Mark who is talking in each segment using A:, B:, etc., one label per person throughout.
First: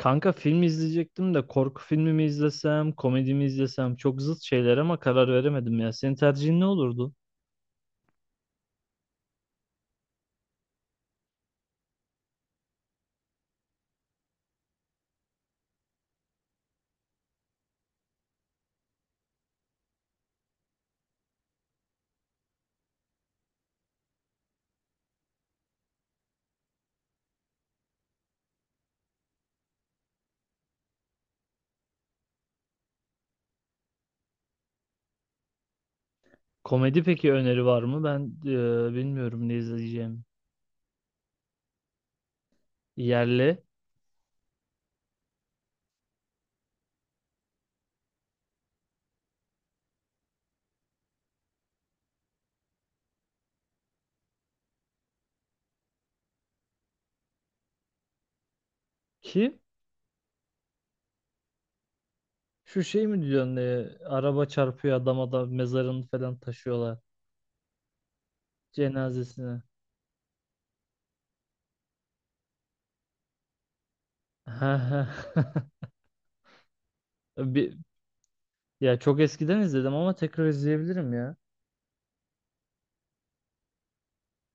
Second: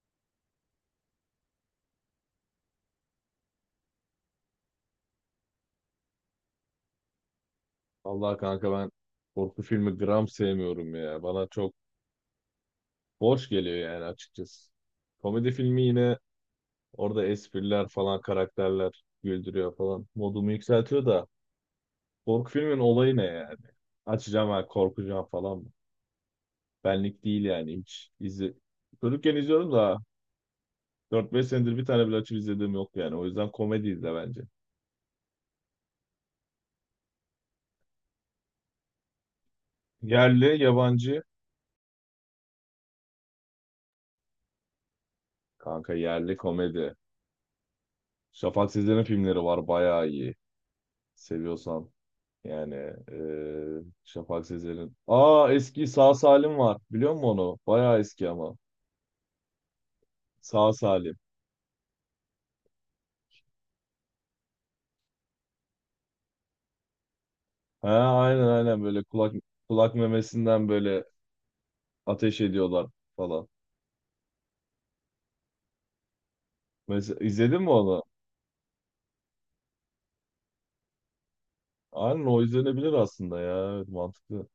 A: Kanka film izleyecektim de korku filmi mi izlesem, komedi mi izlesem, çok zıt şeyler ama karar veremedim ya. Senin tercihin ne olurdu?
B: Vallahi kanka ben korku filmi gram sevmiyorum ya. Bana çok boş geliyor yani açıkçası. Komedi filmi yine orada espriler falan karakterler güldürüyor falan. Modumu yükseltiyor da korku filmin olayı ne yani? Açacağım ha korkacağım falan mı? Benlik değil yani hiç. Çocukken izliyorum da dört beş senedir bir tane bile açıp izlediğim yok yani. O yüzden komedi izle bence.
A: Komedi peki, öneri var mı? Ben bilmiyorum ne izleyeceğim.
B: Yerli, yabancı.
A: Yerli.
B: Kanka yerli komedi. Şafak Sezer'in filmleri var bayağı iyi. Seviyorsan. Yani Şafak Sezer'in. Aa eski Sağ Salim var. Biliyor musun onu? Bayağı eski ama.
A: Ki
B: Sağ Salim.
A: şu şey mi diyorsun, araba çarpıyor adama da mezarını falan taşıyorlar
B: He aynen aynen böyle kulak
A: cenazesine.
B: kulak memesinden böyle ateş ediyorlar falan. Mesela izledin mi
A: Bir,
B: onu?
A: ya çok eskiden izledim ama tekrar izleyebilirim ya.
B: Aynen o izlenebilir aslında ya. Evet, mantıklı.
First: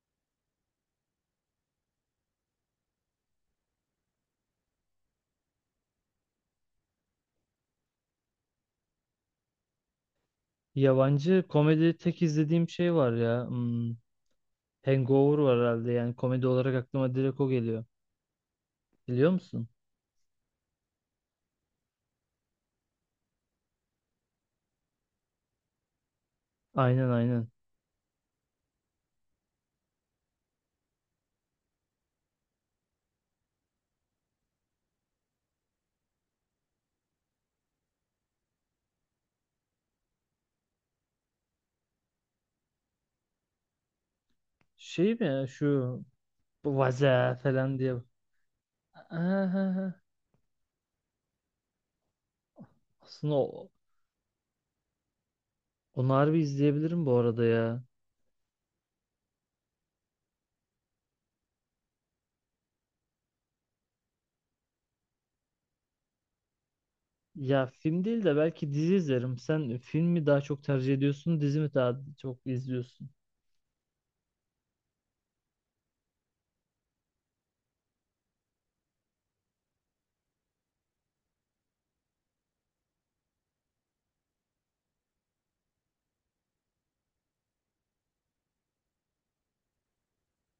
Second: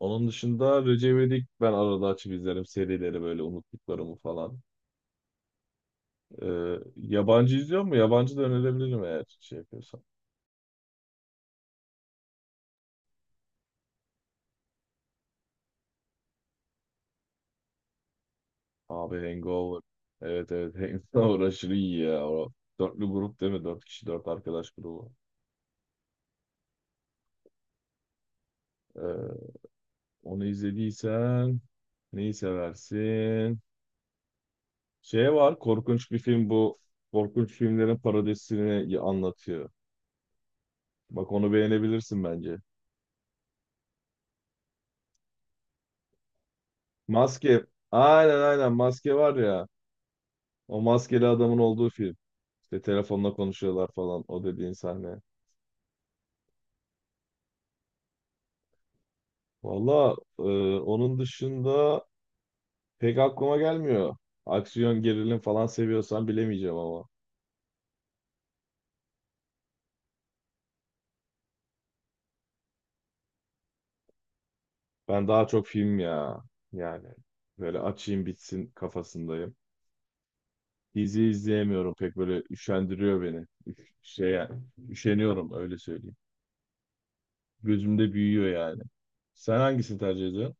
B: Onun dışında Recep İvedik ben arada açıp izlerim serileri böyle unuttuklarımı falan. Yabancı izliyor mu? Yabancı da önerebilirim eğer şey yapıyorsan.
A: Yabancı komedi tek izlediğim şey var ya. Hmm. Hangover var herhalde, yani komedi olarak aklıma direkt o geliyor.
B: Abi
A: Biliyor musun?
B: Hangover. Evet, evet. Hangover aşırı iyi ya. O dörtlü grup değil mi? Dört kişi dört arkadaş grubu.
A: Aynen, aynen.
B: Ee, onu izlediysen neyi seversin? Şey var, korkunç bir film bu. Korkunç filmlerin parodisini anlatıyor. Bak onu beğenebilirsin bence.
A: Şey mi ya, şu bu vaza
B: Maske.
A: falan diye.
B: Aynen aynen maske var ya.
A: Aha,
B: O maskeli adamın olduğu film. İşte telefonla
A: aslında o,
B: konuşuyorlar falan, o dediğin sahne.
A: onu harbi izleyebilirim bu arada ya.
B: Valla onun dışında pek aklıma gelmiyor. Aksiyon, gerilim falan seviyorsan bilemeyeceğim ama.
A: Ya film değil de belki dizi izlerim. Sen film mi daha çok tercih ediyorsun, dizi mi daha çok izliyorsun?
B: Ben daha çok film ya. Yani böyle açayım bitsin kafasındayım. Dizi izleyemiyorum pek, böyle üşendiriyor beni. Şey yani, üşeniyorum öyle söyleyeyim. Gözümde büyüyor yani. Sen hangisini tercih ediyorsun?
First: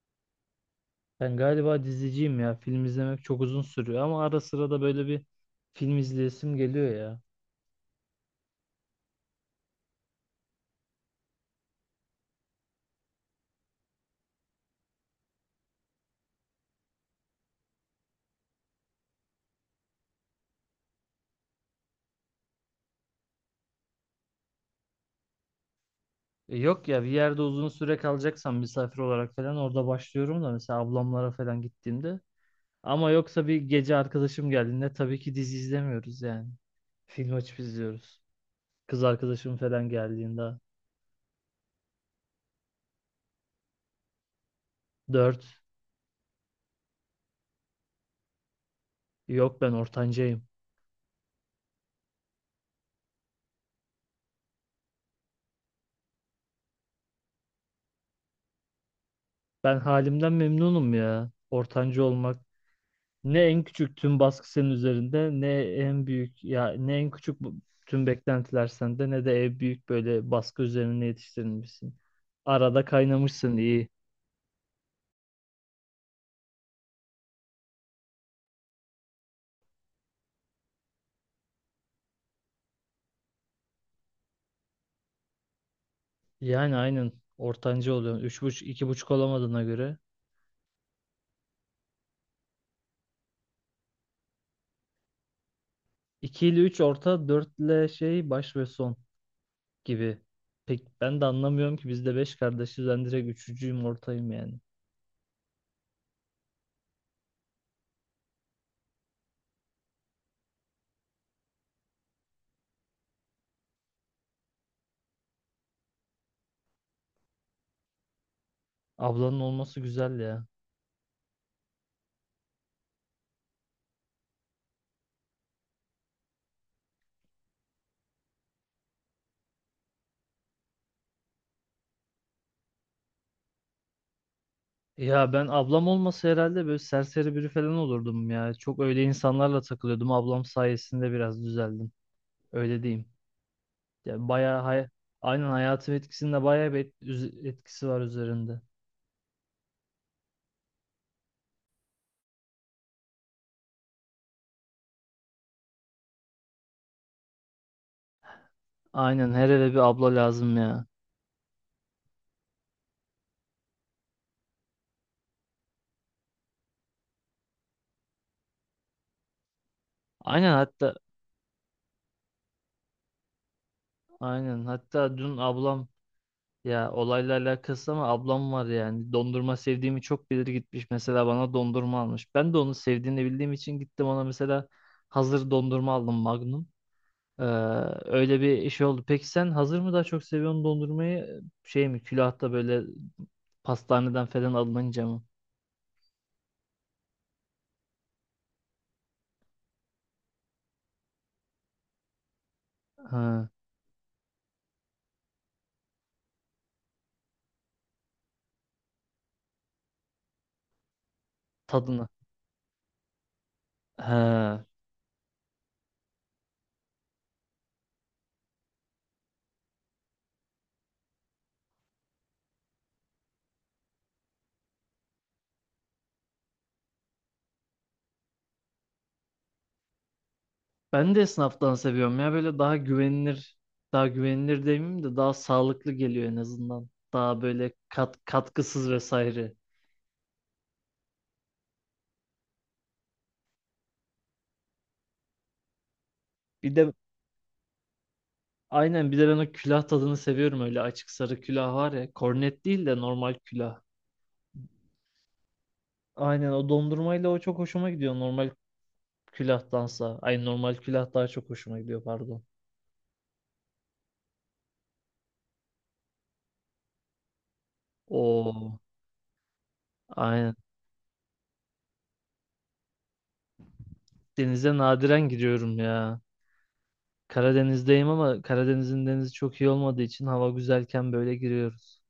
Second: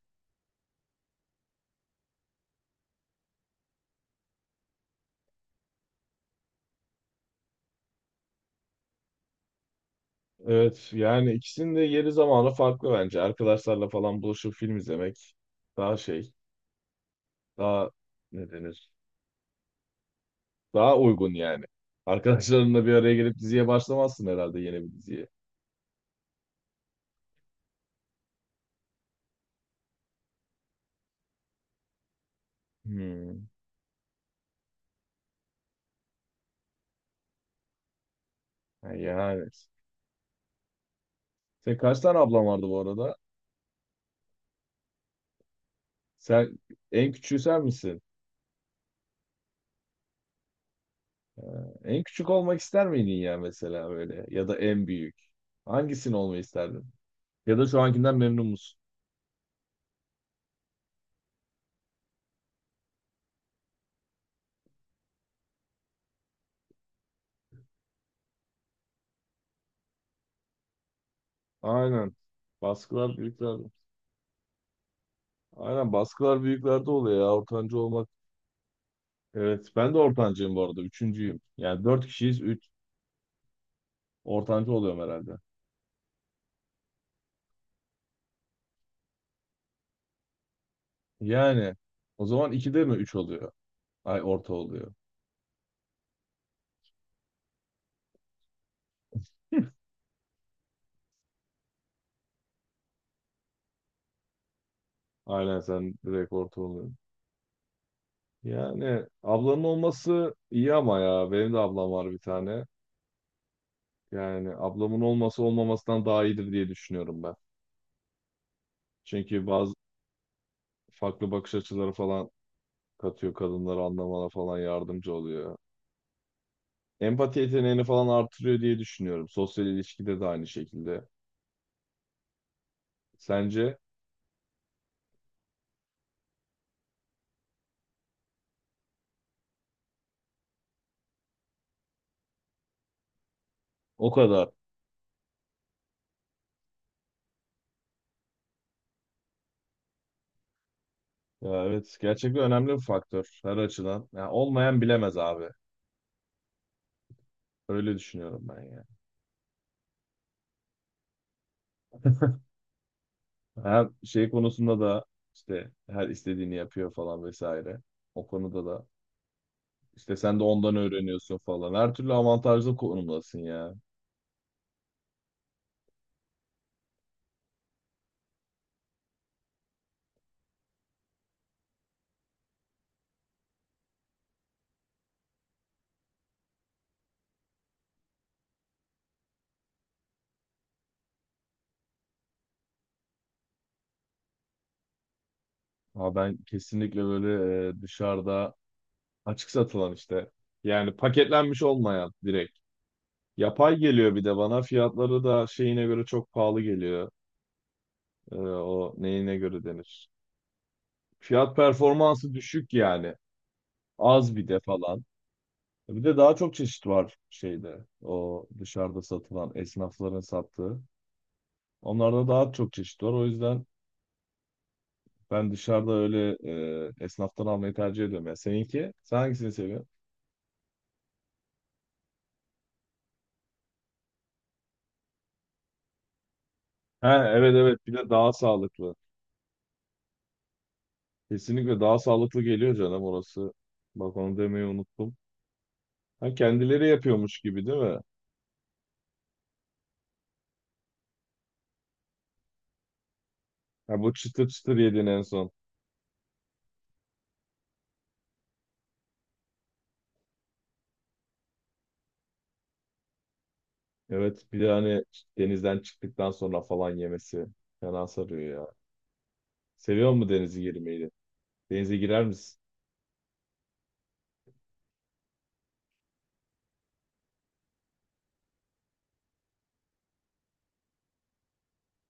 A: Ben galiba diziciyim ya. Film izlemek çok uzun sürüyor ama ara sıra da böyle bir film izleyesim geliyor ya.
B: Evet yani ikisinin de yeri zamanı farklı bence. Arkadaşlarla falan buluşup film izlemek daha şey, daha ne denir? Daha uygun yani. Arkadaşlarınla bir araya gelip diziye başlamazsın herhalde, yeni bir diziye.
A: E, yok ya, bir yerde uzun süre kalacaksam misafir olarak falan orada başlıyorum da, mesela ablamlara falan gittiğimde. Ama
B: Hmm.
A: yoksa bir gece arkadaşım geldiğinde tabii ki dizi izlemiyoruz yani. Film açıp izliyoruz.
B: Ha,
A: Kız
B: yani.
A: arkadaşım falan geldiğinde.
B: Senin kaç tane ablan vardı bu arada?
A: Dört.
B: Sen en küçüğü sen misin?
A: Yok, ben ortancayım.
B: En küçük olmak ister miydin ya mesela böyle? Ya da en büyük. Hangisini olmayı isterdin? Ya da şu ankinden memnun musun?
A: Ben halimden memnunum ya. Ortancı olmak. Ne en küçük tüm baskı senin üzerinde, ne en büyük, ya ne en küçük bu- tüm beklentiler sende, ne de en büyük böyle baskı üzerine yetiştirilmişsin.
B: Aynen.
A: Arada
B: Baskılar
A: kaynamışsın,
B: büyüklerde.
A: iyi.
B: Aynen baskılar büyüklerde oluyor ya. Ortancı olmak. Evet ben de ortancıyım bu arada. Üçüncüyüm. Yani dört kişiyiz. Üç. Ortancı oluyorum herhalde.
A: Yani aynen, ortancı oluyorsun. Üç buçuk, iki buçuk olamadığına göre.
B: Yani o zaman 2'de mi 3 oluyor? Ay orta oluyor.
A: 2 ile 3 orta, 4 ile şey, baş ve son gibi. Pek ben de anlamıyorum ki, biz de 5 kardeşiz. Ben direkt üçüncüyüm, ortayım yani.
B: Aynen sen direkt orta oluyorsun. Yani ablanın olması iyi ama ya benim de ablam var bir tane. Yani ablamın olması olmamasından daha iyidir diye düşünüyorum ben.
A: Ablanın
B: Çünkü bazı
A: olması güzel ya.
B: farklı bakış açıları falan katıyor, kadınları anlamana falan yardımcı oluyor. Empati yeteneğini falan artırıyor diye düşünüyorum. Sosyal ilişkide de aynı şekilde. Sence?
A: Ya ben ablam olmasa herhalde böyle serseri biri falan olurdum ya. Çok öyle insanlarla takılıyordum. Ablam sayesinde biraz düzeldim. Öyle diyeyim.
B: O
A: Ya
B: kadar.
A: bayağı aynen hayatım etkisinde bayağı bir etkisi var üzerinde.
B: Ya evet, gerçekten önemli bir faktör her açıdan. Ya olmayan bilemez abi. Öyle düşünüyorum ben ya.
A: Aynen, her eve bir abla lazım ya.
B: Hem şey konusunda da işte her istediğini yapıyor falan vesaire. O konuda da işte sen de
A: Aynen
B: ondan
A: hatta
B: öğreniyorsun falan. Her türlü avantajlı konumdasın ya.
A: Aynen. Hatta dün ablam, ya olayla alakası, ama ablam var yani. Dondurma sevdiğimi çok bilir, gitmiş mesela bana dondurma almış. Ben de onu sevdiğini bildiğim için gittim ona, mesela hazır dondurma aldım, Magnum. Ee, öyle bir iş oldu. Peki sen hazır mı daha çok seviyorsun dondurmayı? Şey mi, külahta böyle pastaneden falan alınınca mı?
B: Ha ben kesinlikle böyle dışarıda açık satılan işte, yani paketlenmiş olmayan, direkt.
A: Ha,
B: Yapay geliyor bir de bana. Fiyatları da şeyine göre çok pahalı geliyor. E, o neyine göre denir? Fiyat
A: tadını.
B: performansı düşük yani. Az bir de
A: Ha.
B: falan. Bir de daha çok çeşit var şeyde. O dışarıda satılan, esnafların sattığı. Onlarda daha çok çeşit var. O yüzden ben dışarıda öyle esnaftan almayı tercih ediyorum. Ya seninki? Sen hangisini seviyorsun?
A: Ben de esnaftan seviyorum ya, böyle daha güvenilir. Daha güvenilir demeyeyim de, daha sağlıklı geliyor en azından.
B: Ha
A: Daha
B: evet,
A: böyle
B: evet, bir de
A: kat,
B: daha
A: katkısız
B: sağlıklı.
A: vesaire.
B: Kesinlikle daha sağlıklı geliyor, canım orası. Bak onu demeyi unuttum. Ha
A: Bir
B: kendileri
A: de
B: yapıyormuş gibi değil mi?
A: aynen, bir de ben o külah tadını seviyorum, öyle açık sarı külah var ya. Kornet değil de normal külah.
B: Ha bu çıtır çıtır yedin en son.
A: Aynen, o dondurmayla o çok hoşuma gidiyor, normal külahtansa. Ay, normal külah daha çok hoşuma gidiyor, pardon.
B: Evet, bir de hani denizden çıktıktan sonra falan yemesi fena sarıyor ya.
A: Oo,
B: Seviyor musun
A: aynen.
B: denize girmeyi? Denize girer misin?
A: Denize nadiren giriyorum ya. Karadeniz'deyim ama Karadeniz'in denizi çok iyi olmadığı için hava güzelken böyle giriyoruz.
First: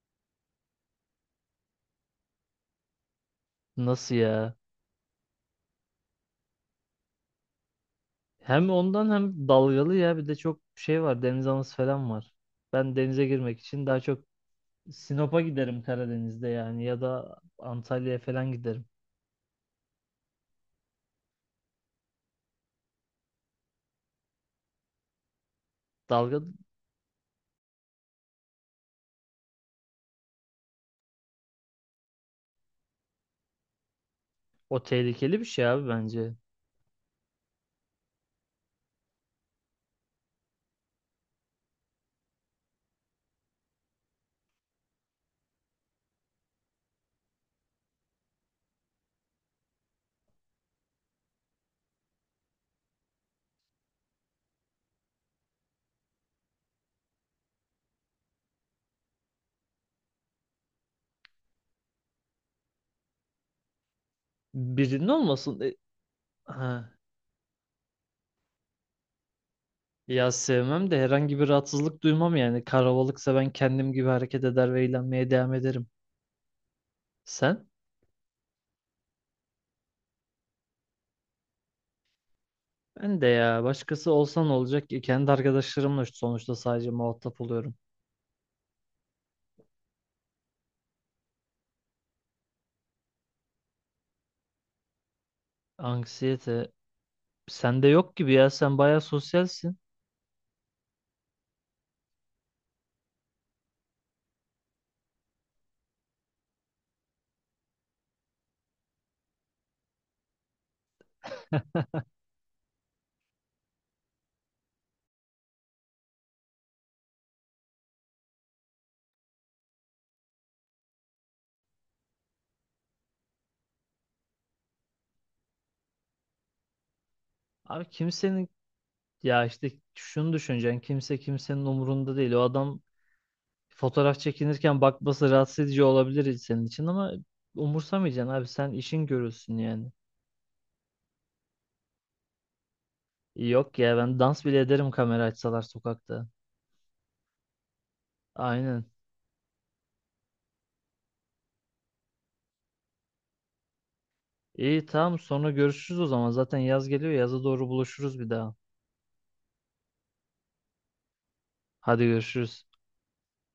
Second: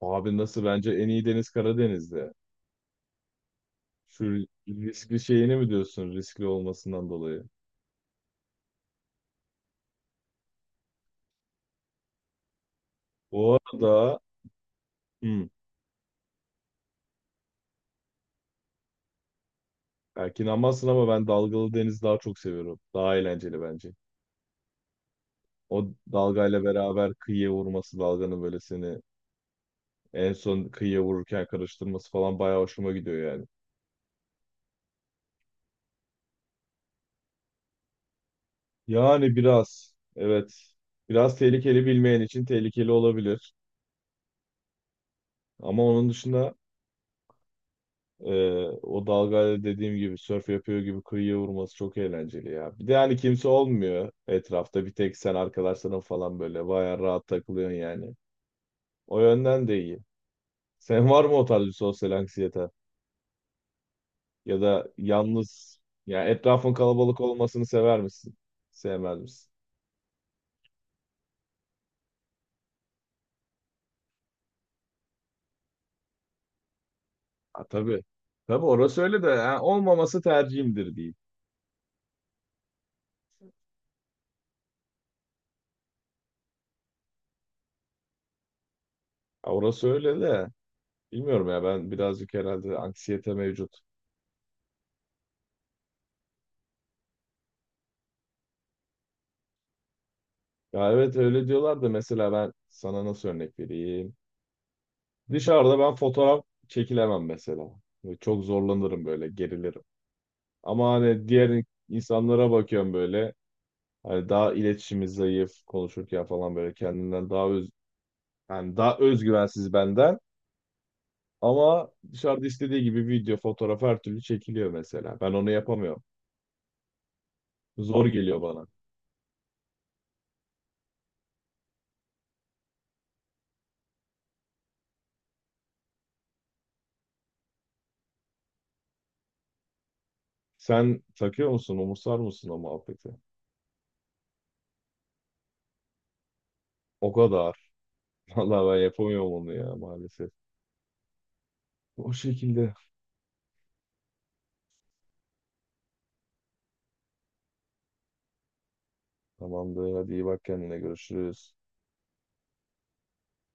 B: Abi nasıl, bence en iyi deniz Karadeniz'de.
A: Nasıl
B: Şu
A: ya?
B: riskli şeyini mi diyorsun, riskli olmasından dolayı?
A: Hem ondan, hem dalgalı ya, bir de çok şey var, deniz anası falan var. Ben denize
B: Bu
A: girmek için daha
B: arada
A: çok Sinop'a
B: hmm,
A: giderim Karadeniz'de, yani ya da Antalya'ya falan giderim.
B: belki inanmazsın ama ben dalgalı deniz daha çok seviyorum. Daha eğlenceli bence. O
A: Dalga,
B: dalgayla beraber kıyıya vurması, dalganın böyle seni en son kıyıya vururken karıştırması falan bayağı hoşuma gidiyor yani.
A: o tehlikeli bir şey abi bence.
B: Yani biraz evet, biraz tehlikeli, bilmeyen için tehlikeli olabilir. Ama onun dışında Ee, o dalgayla dediğim gibi sörf yapıyor gibi kıyıya vurması çok eğlenceli ya. Bir de hani kimse olmuyor etrafta. Bir tek sen, arkadaşların falan, böyle bayağı rahat takılıyorsun yani. O yönden de iyi. Sen var mı o tarz bir sosyal anksiyete? Ya da
A: Birinin olmasın. E,
B: yalnız ya, etrafın
A: ha.
B: kalabalık olmasını sever misin? Sevmez misin?
A: Ya sevmem de herhangi bir rahatsızlık duymam yani. Karavalıksa ben kendim gibi hareket eder ve eğlenmeye devam ederim.
B: Ha,
A: Sen?
B: tabii. Tabii orası öyle de, ha, olmaması tercihimdir diyeyim.
A: Ben de ya, başkası olsan olacak ki kendi arkadaşlarımla sonuçta sadece muhatap oluyorum.
B: Ha, orası öyle de bilmiyorum ya, ben birazcık herhalde anksiyete mevcut.
A: Anksiyete. Sende yok gibi ya, sen bayağı sosyalsin.
B: Ya evet öyle diyorlar da, mesela ben sana nasıl örnek vereyim? Dışarıda ben fotoğraf çekilemem mesela. Böyle çok zorlanırım, böyle gerilirim. Ama hani diğer insanlara bakıyorum, böyle hani daha iletişimi zayıf, konuşurken falan böyle kendinden daha öz, yani daha özgüvensiz benden, ama dışarıda istediği gibi video, fotoğraf, her türlü çekiliyor mesela. Ben onu yapamıyorum.
A: Abi,
B: Zor geliyor
A: kimsenin,
B: bana.
A: ya işte şunu düşüneceksin: kimse kimsenin umurunda değil. O adam fotoğraf çekinirken bakması rahatsız edici olabilir senin için, ama umursamayacaksın abi, sen işin görülsün yani.
B: Sen takıyor musun? Umursar mısın o muhabbeti?
A: Yok ya, ben dans bile ederim kamera açsalar sokakta.
B: O kadar. Vallahi ben
A: Aynen.
B: yapamıyorum onu ya, maalesef. O şekilde.
A: İyi, tamam, sonra görüşürüz o zaman, zaten yaz geliyor, yaza doğru buluşuruz bir daha.
B: Tamamdır. Hadi iyi bak kendine. Görüşürüz.
A: Hadi görüşürüz.